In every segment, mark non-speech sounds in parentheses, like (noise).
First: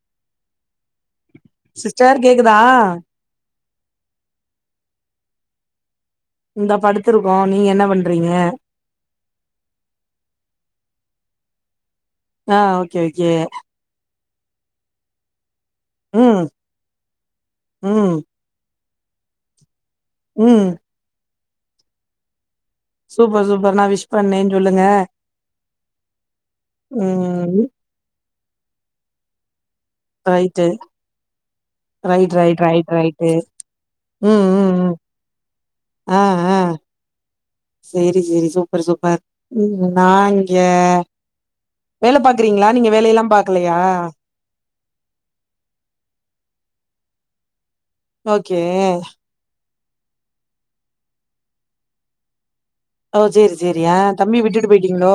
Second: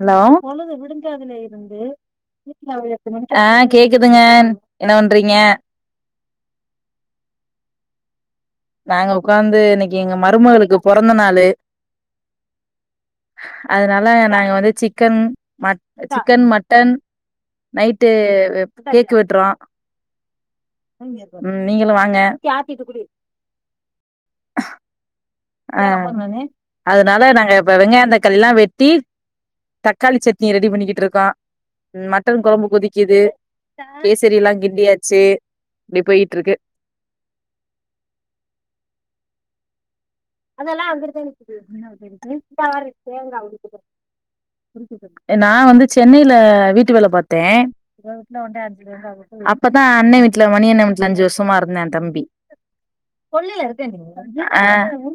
Hello சதுல இருந்து sister கேக்குதா வீட்ல ஒரு எட்டு மணிக் கேக்குதுங்கன் என்ன பண்றீங்க இந்தா படுத்துருக்கோ நீங்கென்ன பண்றீங்க நாங்க உக்காந்து இன்னைக்கு எங்க மருமகளுக்கு பொறந்த நாளு ஆ ஓகே ஓகே அதனால நாங்க வந்து சிக்கன் மட் ம் சிக்கன் மட்டன் நைட்டு ம் கேக்கு வெட்றோ ம் ம் நீங்களூ வாங்க டீ ஆத்திட்டு குடி அப்றோ நா விஷ் பண்ணேன் சொல்லுங்க ஆ அதனால நாங்க ம் இப்ப வெங்காயந்தக் கல்லா வெட்டி தக்காளி சட்னி ரைட்டு ரெடி பண்ணிக்கிட்ருக்கோ ரைட் மட்டன் ரைட் கொழம்பு ரைட் கொதிக்குது ரைட்டு ம் கேசரி எல்லா ம் ம் கிண்டியாச்சு இப்டி போயிட்ருக்கு செரி செரி சூப்பர் சூப்பர் ம் நா இங்க வேல பாக்குறீங்களா நீங்க வேலையெல்லா பாக்கலையா நா வந்து சென்னையில வீட்டு வேல பாத் தே ஓகே அப் அப்பதா அண்ண வீட்ல மணி அண்ண வீட்ல அஞ்சு வருஷமாருந்தா ஏந்தம்பி ஓ செரி செரி ஆ தம்பிய விட்டுட்டு போயிட்டீங்ளோ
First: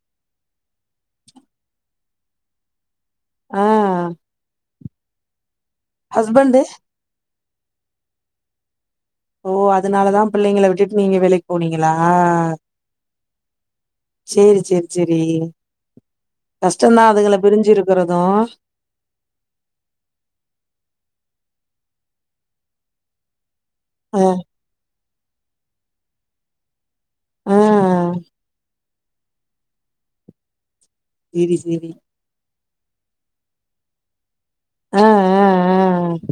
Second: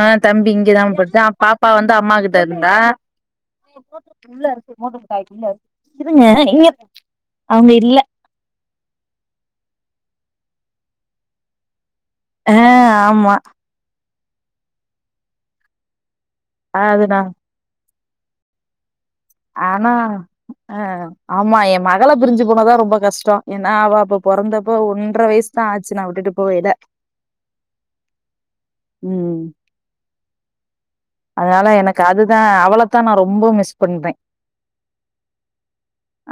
ஆ தம்பி இங்கதா பட் ஆ பாப்பா வந்து அம்மாகிட் ட இருந்தா ஆ இரு முருங்க்காய் இல்ல இருங்க ஹஸ்பண்டு இங்க அவுங்க இல்ல ஓ அதுனாலதா பிள்ளைங்கள விட்டுட்டு நீங்க வேலைக்கு போனிங்க ளா ஆ ஆமா சேரி செரி செரி கஷ்டந்தா அதுதா அதுகள பிரிஞ்சு இரு க்குறது ஆனா ஆ ஆமா எ மகள பிரிஞ்சு போனதா ரொம்ப கஷ்ட ஏன்னா அவ அப்ப அ பொறந்தப்ப ஒன் ஒன்ற வயசு தா ஆச்சு நா விட்டு போயல உம் ம் சேரி அதனால சேரி எனக்கு அதுதா அவள தா நா ரொம்ப மிஸ் பண்றே ஆ ஆ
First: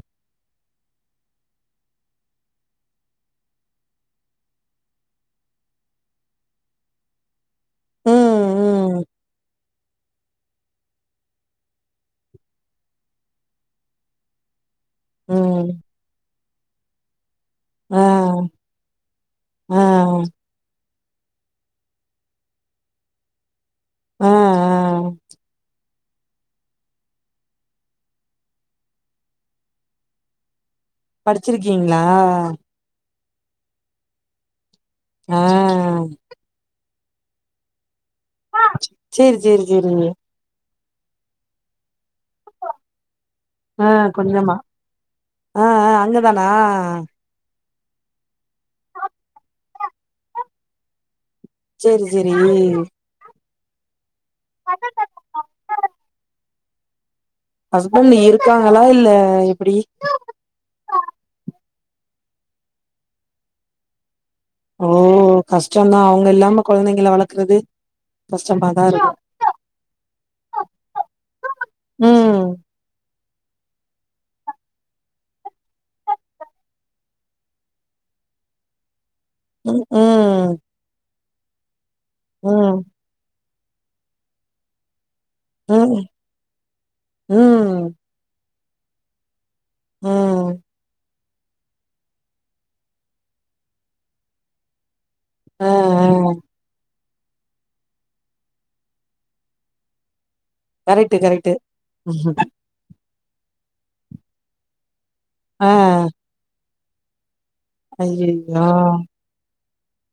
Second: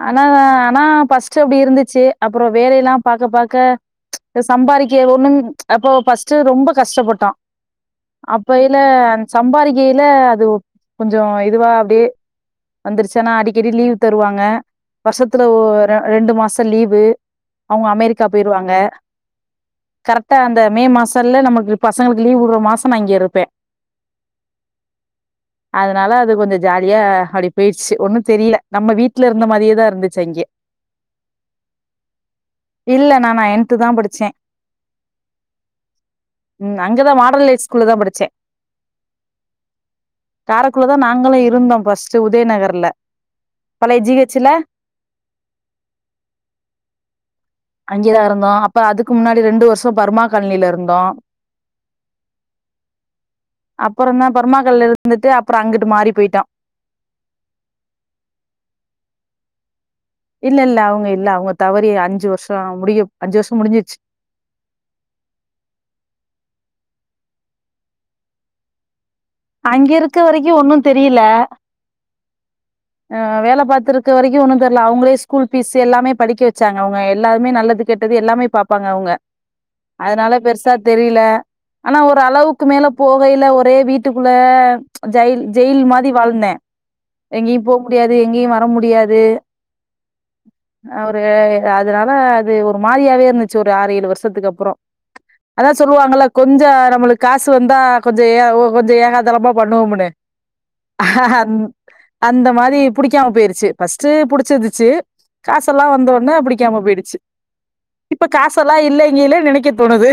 ஆனா ஆனா ஃபர்ஸ்ட் அப்படி இருந்துச்சு அப்புறம் வேலையெல்லாம் பா்க பாக்க சம்பாதிக்க ஒண்ணும் அப்ப ரொம்ப கஷ்டப்பட்டோ ஆ ம் அப்பையில ம் சம்பாதிக்கையில் அது கொஞ்ச இதுவா அப்படியே வந்துருச்சுன்னா அடிக்கடி லீவ் தருவாங்க வருஷத்துல ஒ ம் ரெண்டு மாச லீவு அவங்க ஆ அமெரிக்கா போயிருவாங்க ஆ கரெக்டா அந்த மே மாசம் சல்ல நமக்கு பசங்களுக்கு லீவ் விடுற மாசம் நா இங்கே இருப்பே ஆ அ அதனால அது கொஞ்சம் ஜாலியா அப்படி போயிடுச்சு ஒன்னும் தெரியல நம்ம வீட்டுல இருந்த மாதிரியேதா இருந்துச்சு அங்கே படிச்சிருக்கீங்களா இல்ல நா நனைத் தா படிச்சே ஆ ம் அங்கதா மாடல் ஹை ஸ்கூல தா படிச்சே சேரி சேரி சேரிங்க ரக்குள்ளதா நாங்களு இருந்தோ ஃபர்ஸ்ட்டு உதயநகர்ல ஆ பழைய ஜி ஹெச் ல கொஞ்சமா ஆ ஆ அங்கதானா அங்கேதா இருந்தோ அப்ப அதுக்கு முன்னாடி ரெண்டு வருஷோ பர்மா காலனில இருந்தோ சேரி செரி அப்புறந்தா பெர்மா காலனில இருந்துட்டு அப்புற அங்கிட்டு மாறி போயிட்டோ ஹஸ்பண்ட் இருக்காங்களா இல்ல எப்படி இல்ல இல்ல அவங்க இல்ல அவங்க தவறி அஞ்சு வருஷ முடியு அஞ்சு வருஷ முடிஞ்சிருச்சு ஓ கஷ்டந்தா அவங்க இல்லாம கொழந்தைங்கள வளக்கறது கஷ்டமாதா இருக்கு அங்க இருக்க வரைக்கு ஒன்னு தெரியல ம் அ வேல பாத்துருக்க வரைக்கு ஒன்னு தெர்ல அவங்களே ஸ்கூல் ஃபீஸ் எல்லாமே படிக்க வச்சாங்க அவங்க எல்லாருமே நல்லது கெட்டது எல்லாமே பாப்பாங்க அவுங்க ம் அதனால ம் பெருசா தெரியல ஆனா ஒரு அளவுக்கு ம் மேல போகைல ஒரு ஒரே வீட் ட்டுக்குள்ள ஜயில் ஜெயில் ம் மாதி வாழ்ந்தே எங்கேயு போக ம் முடியாது எங்கயு வ ர முடியாது ம் அ ஒரு ரு அதனால அது ஒரு மாதியாவே இருந்துச்சு ஒரு ஆறு ஏழு வருஷத்துக்கப்பறொ ஆ ஆ அதா சொல்லுவாங்கல கொஞ்ச நம்மளுக் காசு வந்தா கொஞ்ச ஏ ஓ கொஞ்ச ஏகாதளமா பண்ணுவோமுனு கரெக்ட்டு கரெக்ட்டு அந் அந்த மாதி புடிக்காம போய்ருச்சு ஃபஸ்ட்டு புடிச்சிருந்துச்சு ஆ காசெல்லா வந்தோனே புடிக் க்காம போய்டுச்சு இப்ப ஐயையோ காசெல்லா இல்லைங்கல்லெ நெனைக்கத் தோனுது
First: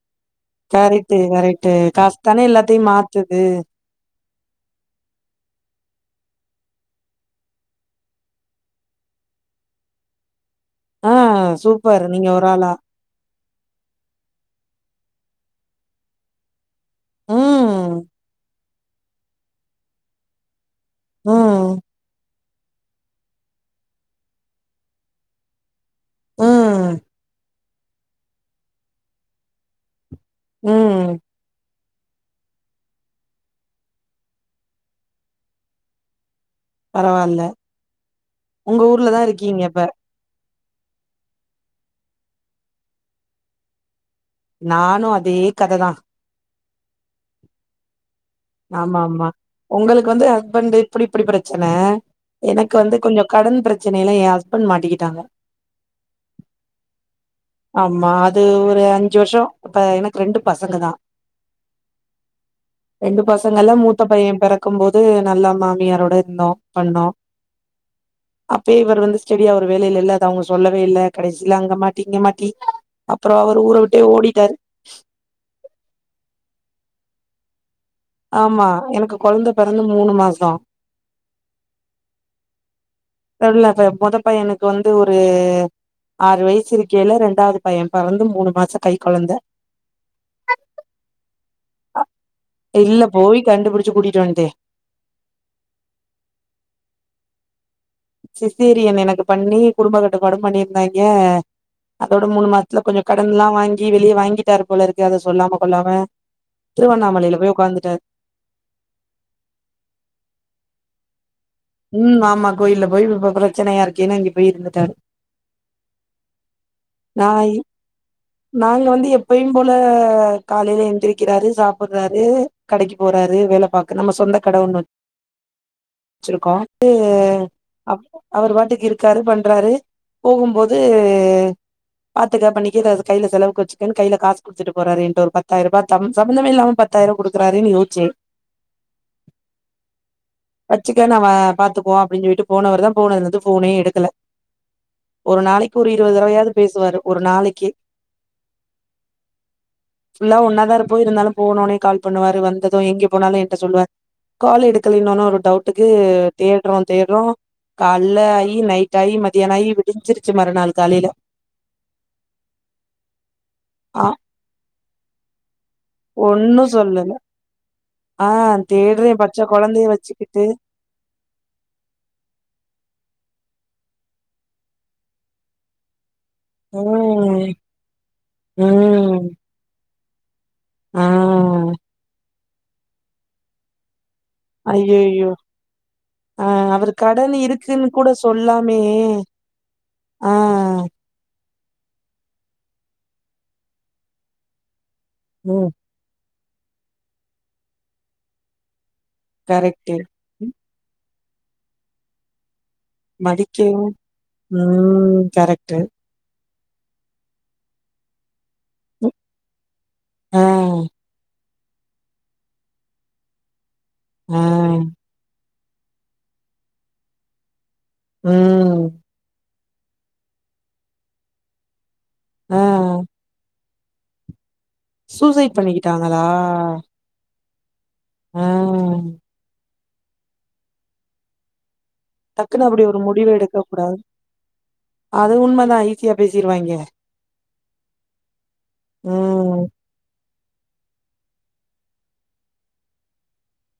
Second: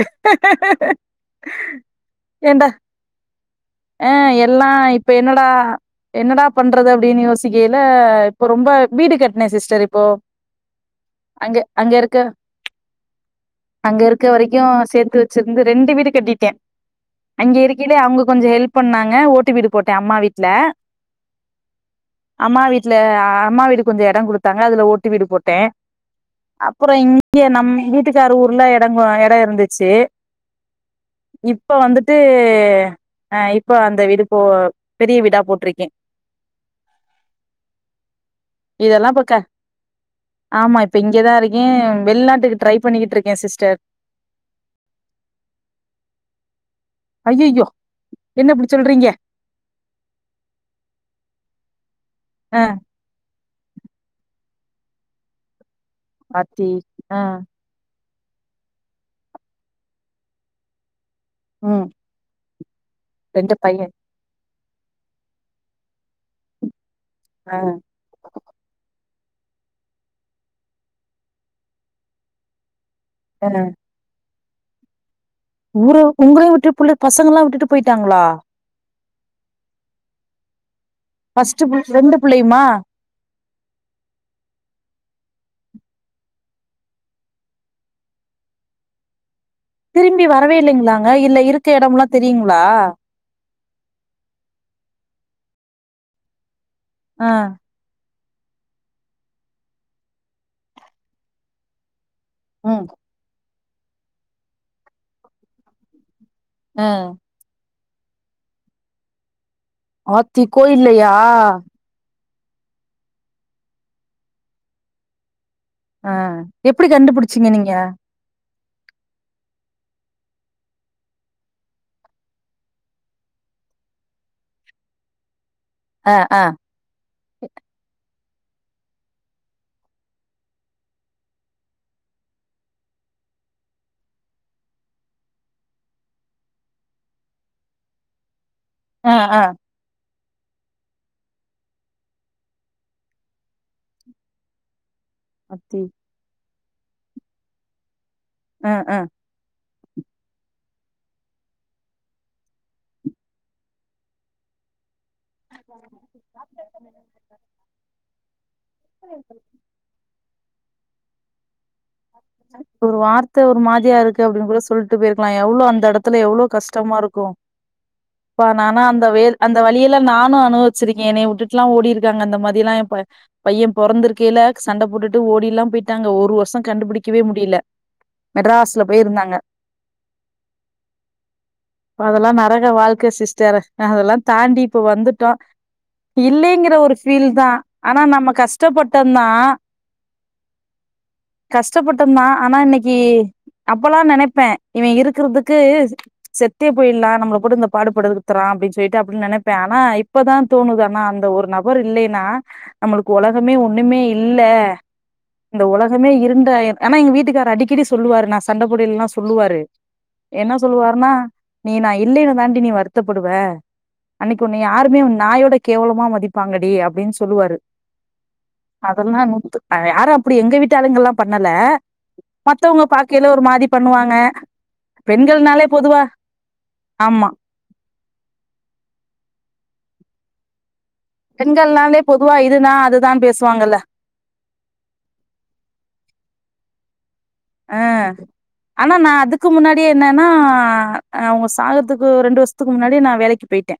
கரெக்ட்டு கரெக்ட்டு காசு தானே எல்லாத்தையு மாத்துது அ எல்லா இப்ப என்னடா என்னடா பண்றது அப்படின்னு யோசிக்கையில இப்ப ரொம்ப வீடு கட்ன சிஸ்டர் இப்போ ஆஹ் அங்க அங்க சூப்பரு இருக்க நீங்க ஒரு ஆளா அங்க இருக்க வரைக்கு சேர்த்து வச்சிருந்து ரெண்டு வீடு கட்டிட்டே அங்க ம் இருக்கிலே அவங்க ஹெல்ப் பண்ணாங்க ஓட்டி வீடு போட்டே அம்மா வீட்ல ம் அம்மா வீட்டுல அ அம்மா வீடு கொஞ்சொ எடொ குடுத்தாங்க அதுல ஓட்டி வீடு போட்டே ம் அப்பறொ இங்க நம்மை வீட்டுக்கார ஊர்ல எடங்கோ எடம் இருந்து ச்சு ம் இப்ப வந்துட்டு ஹே அ இப்போ அந்த வீடு போ பெரிய வீடா போட்டுருக்கே பரவால்ல உங்க இதெல்லா ஊர்ல தான் பக்க இருக்கீங்க இப்ப ஆமா இப்ப இங்கேதா இருக்கே வெள்நாட்டுக்கு ட்ரை பண்ணிட்டு இருக்கே சிஸ்டர் நானு அதே கததா ஐயயோ ஆமா ஆமா உங்களுக்கு வந்து ஹஸ்பண்ட் இப்பிடி இப்பிடி பிரச் ச்சன அ எனக்கு வந்து கொஞ்சோ கடன் பெரச்சனையெல்லா ஏ ஹஸ்பண்ட் பண்ட் மாட்டிக்கிட்டாங்க ஆத்தி ஆ மா அது ஒரு அஞ்சு வருஷ இப்ப எனக்கு ரெண்டு பசங்க தா ம் ரெண்டு பசங்கள்ல மூத்த பைய பெறக் க்கும் போது நல்லா மாமியாரோட இருந்தோ பண்ணோ அ அப்பயே இவர் வந்து ஸ்டெயா ஒரு வேலையில இல்ல அது அவுங்க சொல்லவே இல்ல கடைசில அங்க மாட்டி இங்க மாட்டி டி அப்பறோ அ அவரு ஊர விட்டே ஓடிட்டாரு ஊர உங்களையுவுட்டு புள்ள பசங்கள்லா விட்டுட்டு போயிட்டாங்களா ஆமா எனக்கு கொழந்த பெறந்த மூணு மாச ஃபஸ்ட் புள் ரெண்டு புள்ளையுமா (unintelligible) மொத பையனுக்கு வந்து ஒரு ஆறு வயசு இருக்கையில ரெண்டாவது பைய பெறந்து மூணு மாச கை கொழந்த திரும்பி வரவே இல்லிங்களாங்க இல்ல இருக்க எடம்லா தெரியுங்களா கண்டுப்புடிச்சு கூட்டிட்டுவன்டே ஆ சிசேரியன் எனக்கு பண்ணி குடும்ப கட்டுப்பாடு பண்ணிருந்தாய்ங்க அதோட மூணு மாசத்துல ம் கொஞ்சோ கடன்லா வாங்கி இதிலியே வாங்கிட்டாருப்போலருக்கு அத சொல்லாம கொள்ளாம அ திருவண்ணாமலையில போய் உக்காந்துட்டாரு ஆத்தி கோயில்லையா ம் ஆமா கோயில்ல போய் (unintelligible) பெரச்சனையா இருக்கேன்னு அங்க போய் இருந்துட்டாரு ஆ எப்டி நா கண்டுப்புடிச்சீங்க நீங்க ஆ காலைல எந்திரிக்கிறாரு சாப்புட்றாரு கடைக்கு போறாரு வேல பாக்க நம்ம சொந்த கட ஒன்னு அ அ வச்சிருக்கோ (unintelligible) அவருப்பாட்டுக்கு இருக்காரு பண்றாரு போகும்போது பாத்துக்க பண்ணிக்க இது அத கையில செலவுக்கு வச்சுக்கன்னு கையில காசு குடுத்துட்டு போறாரு என்ட்டு ஒரு பத்தாயிர ரூபா (unintelligible) சம்பந்தமே இல்லாம பத்தாயிர குடுக்குறாரேன்னு யோஸ்சேன் ஆ ஆ வச்சிக்க நாம பாத்துக்குவோ அப்டின்னு சொல்லிட்டு போனவர் தா போனதுலருந்து ஃபோன்னே எடுக்கல ஒரு நாளைக்கு அத்தி ஒரு இருபது தடவையாவது பேசுவாரு ஒரு நாளைக்கு ஆ ஆ ஃபுல்லா ஒன்னாதா இருப்போ இருந்தாலு போனோன்னே கால் பண்ணுவாரு வந்ததும் எங்கே போனாலு என்ட்ட சொல்லுவாரு கால் எடுக்கலைன்னோன்ன ஒரு ட்க்கு தேட்றோ தேட்றோ கால் (unintelligible) நைட்டாயி மதியானாயி விடிஞ்சிருச் ச்சு மறு நாள் காலைல ஒரு வார்த்த ஒரு மாதியா ஆ இருக்கு அப்டின் கூட சொல் ட்டு போய்ருக்லா எவ்ளோ அன் அந்த எடத்துல எவ்ளோ ஒன்னு கஷ்டமா சொல்லல இருக்கு ஆ ப்பா நானு அந்த தேட்றே வேல் பச்ச அந்த கொழந்தைய வலியெல்லா நானு வச்சுக்கிட்டு அனுவவிச்சிருக்கே என்னைய விட்டுட்லா ஓடிருக்காங்க அந்த மாதிலா எ ப பைய பொறந்திருக்கில சண்ட போட்டுட்டு ஓடி எல்லாம் போய்ட்டாங்க ஒரு ஒ கண்டுபிடிக்கவே ம் முடில மெட்ராஸ்ல போய் ம் இருந்தாங்க ஆ அதெல்லா நர க வாழ்க்க சிஸ்டர் அதெல்லா தாண்டி இப்ப ஐயய்யோ வந்துட்டோ ஆ இல்லீங்கிற அவரு ஒரு ஃபீல் கடன் தா இருக்குன்னு ஆனா கூட நம்ம சொல்லாமே கஷ்டப்பட்டந்தா ஆ கஷ்டப்பட்டந் தா ஆனா இன்னிக்கி அப்பல்லா நெனப்பே இவ இருக்கிறதுக்கு ம் செ த்தே போயிட்ல்லா நம்மள போட்டு இந்த பாடு படுத்தறா அப்டின்ச் பொய்ட்டு அப்பில் நெனப்பே ஆனா கரெக்ட்டு இப்பதா ம் தோணுது அனா அ ந்த ஒரு நபர் இல்லீன்னா நம்மளுக்கு ஒலகமே மதிக்கவு ஒண்ணுமே இல்ல ம் இந்த கரெக்ட்டு உல மே இருந்தா எ ஆனா எங்க வீட்டுக்காரு அடிக்கடி சொல்லுவாரு நான் சண்டை போடையிலெல்லா ம் சொல்லுவாரு ஆ என்ன சொல்லுவார்னா நீ நா இல்லீனா தாண்டி நீ வருத்தப்படுவ ஆ அன்னிக்கு உன்ன யாருமே நாயோட கேவலமா மதிப்பாங்கடி அப்டின் சொல்லுவாரு ம் அதெல்லா நூத்து அத யாரு அப்டி எங்க வீ ட்டாளுங்கல்லா பண்ணல ஆ மத்தவங்க பாக்கையில ஒரு மாரி பண்ணுவாங்க சூசைட் பெண்கள்னாலே பொதுவா பண்ணிக்கிட்டாங்களா? ஆமா அ பெண்கள்னாலே பொதுவா டக்குனு இதுனா அப்பிடி ஒரு அதுதான் முடிவு எடுக்க பேசுவாங்கல்ல கூடாது அது உண்ம தான ஈசியா பேசிருவாய்ங்க அ ஆனா நா அதுக்கு ம். முன்னாடியே என்னனா ஆ அவுங்க சாகறதுக்கு ரெண்டு வர்ஷ்த்துக்கு முன்னாடியே நா வேலைக்கி போயிட்டே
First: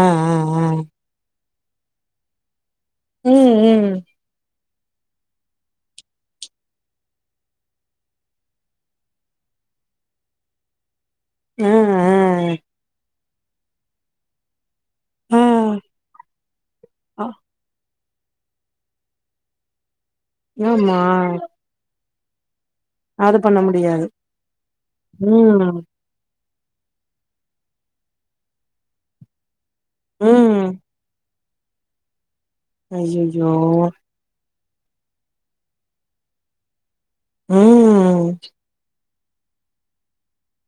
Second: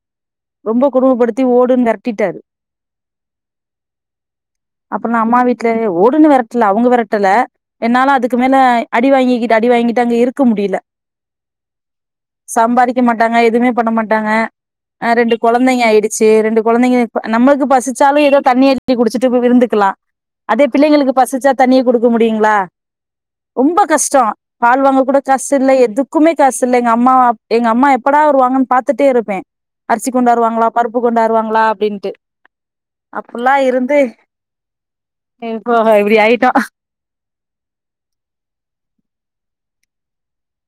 ஆ ஆ ஆ. ரொம்ப கொடுமபடு த்தி ஓடுன்னு நிரட்டிட்டாரு உம் உம் அப்புறல்லாம் அம்மா வீட்டுல ஓடுன்னு விரட்டல அவங்க விரட்டல என்னால அதுக்கு மேல அடி வாங்கிக்கிட்டு அடி வாங்கிட்டு அங்க இருக்க முடியல ஆ ஆ. சம்பாதிக்க மட்டும் டாங்க எதுவுமே பண்ண மாட்டாங்க ரெண்டு ஆ. கொழந்தைங்க ஆயிடுச்சு ரெண்டு கொழந்தைங்க இப்ப அ நம்ளுக்கு பசு வச்சாலும் ஏதோ தண்ணி அரிச்சு குடிச்சுட்டு விருந்துக்கலாம் அதே ஆமா. பிள்ளைகளுக்கு பசிச்சா தண்ணிய கொடுப் (unintelligible) முடியுங்களா அது பண்ண ரொம்ப முடியாது. கஷ்டோ பால் வாங்க கூட காசு இல்ல ம். எதுக்குமே காசில்ல எங்க அம்மா எங்க அம்மா எப்படா வருவாங்கனு பாத்துட்டே இருப்பேன் அரிசி ம். கொண்டாருவாங்களா பருப்பு கொண்டாரு வருவாங்களா அப்டின்டு ஐயய்யோ! அப்டிலா இருந்து (unintelligible) இப்டி ஆயிடோ உம்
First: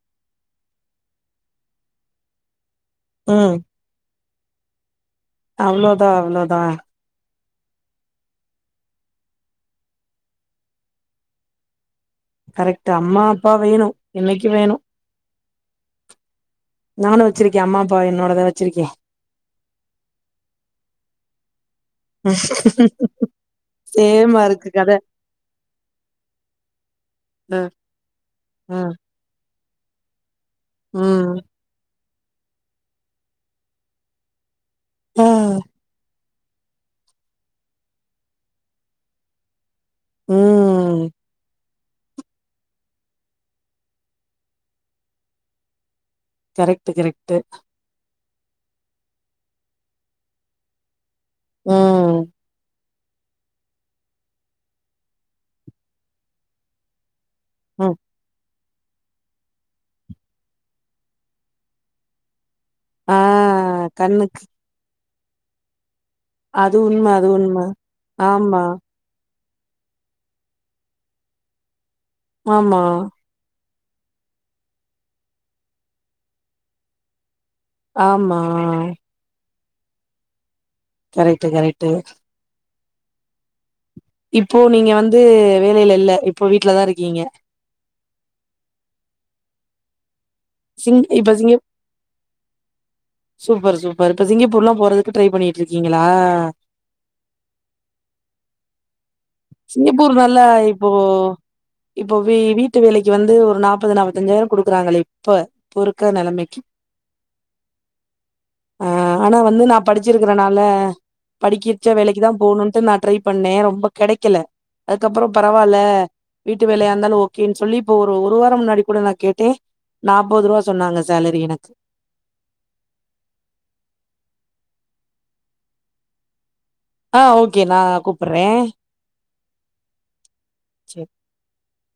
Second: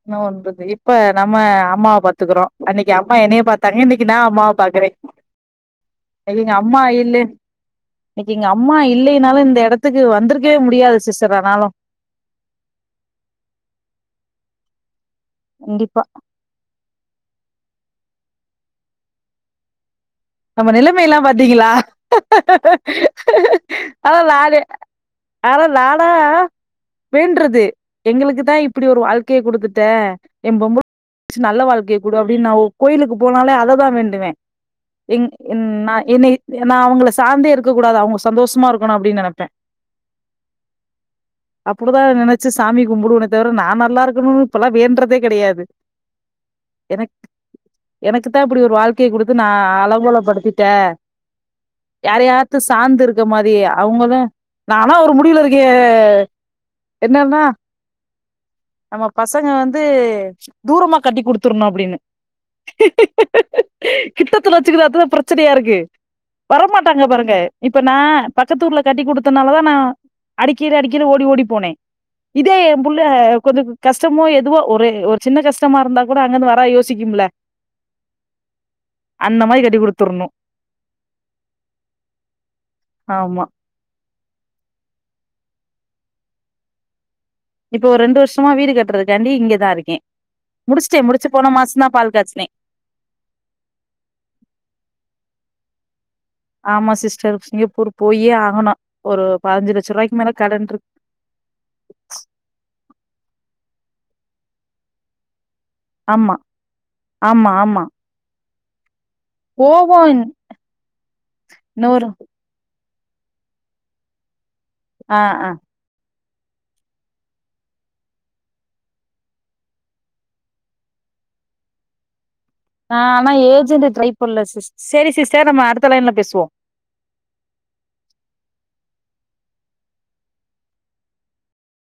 என்னவன்றது இப்ப நம்ம அம்மாவ பாத்துக்றோ அன்னைக்கு அம்மா என்னைய ம். பாத்தாங்க இன்னைக்கு நா அம்மாவ பாக்றே அவ்ளோதா அவ்ளோதா. அம்மா இல்லே இன்னைக்கு எங்க அம்மா இல்லைனாலு இந்த எடத்துக்கு வந்திருக்கவே முடியாது சிஸ்டர் ஆனாலு கரெக்ட் அம்மா அப்பா வேணு என்னைக்கு வேணு கண்டிப்பா நானு வச்சிருக்கே அம்மா அப்பா என்னோடதா வச்சிருக்கே நம்ம நிலைம எல்லா பாத்தீங்களா அதா சேமா நானே இருக்கு கத. ஆன நானா அ வேன்றது எங்களுக்கு தா அ. இப்டி ஒரு வாழ்க்கைய கொடுத்துட் ட எ பொம்பள ம். நல்ல வாழ்க்கை கு டு அப்டினு நா கோயிலுக்கு போனாலே அததா வேண்டுவே ஆ இங் ன் நா என்ன நா அவங்கள சார்ந்தே இருக்க கூடாது அவங்க சந்தோஷமா இருக்கணு அப்டினு நெனப்பே ம்ம் அப்டிதா நினைச்சு சாமி கும்புடுவேனே தவிர நா நல்லா இருக்குணுனு இப்பெல்லா வேன்றதே கெடையாது கரெக்ட் கரெக்ட் க்குதா இப்டி ஒரு வாழ்கைய குடுத்து நா அலங்கோலபடுத்திட்ட யார ம் யாரது சாந்து இருக் அவுங்ங மாரியே அவங்களு நாலா ஒரு முடிவுலுருக்கே என்னன்னா ம் நம்ம பசங்க வந்து தூரமா கட்டி குடுத்துருணு அப்டினு ஆஹ் கண்ணுக்கு வச்சுக்குறது பிரச்சனையா இருக்கு அது வரமாட்டாங்க உண்ம அது பாருங்க உண்ம. இப்ப நா ஆமா, பக்கத்தூர்ல கட்டி குடுத்த அதனால தா நா அடிக்கடி அடிக்கடி ஓடி ஓடி போனே இதே ஏ ஆமா, புள்ள கொஞ்ச கஷ்டமோ எதுவோ ஒரு ஒரு சின்ன கஷ்டமா இருந்தா கூட அங்கிருந்து வரா யோசிக்குமுல ஆமா அந்த மாரி கட்டி குடுத்துறணு கரெக்டு கரெக்டு ஆமா இப்போ நீங்க வந்து வேலையில இல்ல இப்போ வீட்லதா இருக்கீங்க இப்போ ஒரு ரெண்டு வருஷமா வீடு கட்டுறதுக்காண்டி இங்கதா இருக்க சிங்க இப்ப சிங்க காச்சுனே சூப்பர் சூப்பர் இப்ப சிங்கப்பூருல்லா போற்து ட்ரை பண்ணிடு இருக்கீங்க ஆமா சிஸ்டர் சிங்கப்பூர் போயே ஆகணு ஒரு பதினஞ்சு லட்ச சிங்கப்பூர் ரூபாய்க்கு மேல நல்லா கடன் இருக்கு இப்போ இப்போ வீட்டு வேலிக்கு வந்து ஒரு நாபது நாப்பத்தஞ்சுாயிரம் குடுக்குறாங்களே இப்ப இப்போ இருக்க ஆமா நெலைமைக்கு. ஆமா ஆமா ஆ ஆனா வந்து நா போவோ படிச்சிருக்கறனால படிக்கச்ச இன்னொரு வேலைக்கு தா போகணும்ன்ட்டு நா ட்ரை பண்ணே ரொம்ப கெடைக் இருக்குல ஆ அதுக்கப்புற ஆ பரவால்ல வீட்டு வேலையா இருந்தாலு ஓகேன்னு சொல்லி இப்ப ஒரு ஒரு வாரம் முன்னாடி கூட நா கேட்டே நாற்பது ரூபா சொன்னாங்க சேலரி எனக்கு ஆஹ் ஆனா ஏஜென் ட்ரை பண்ணல சி செரி சிஸ்டர் நம்ம அடுத்த லைன்ல பேசுவோ ஆஹ் ஓகே நா கூப்பிடுறே செரி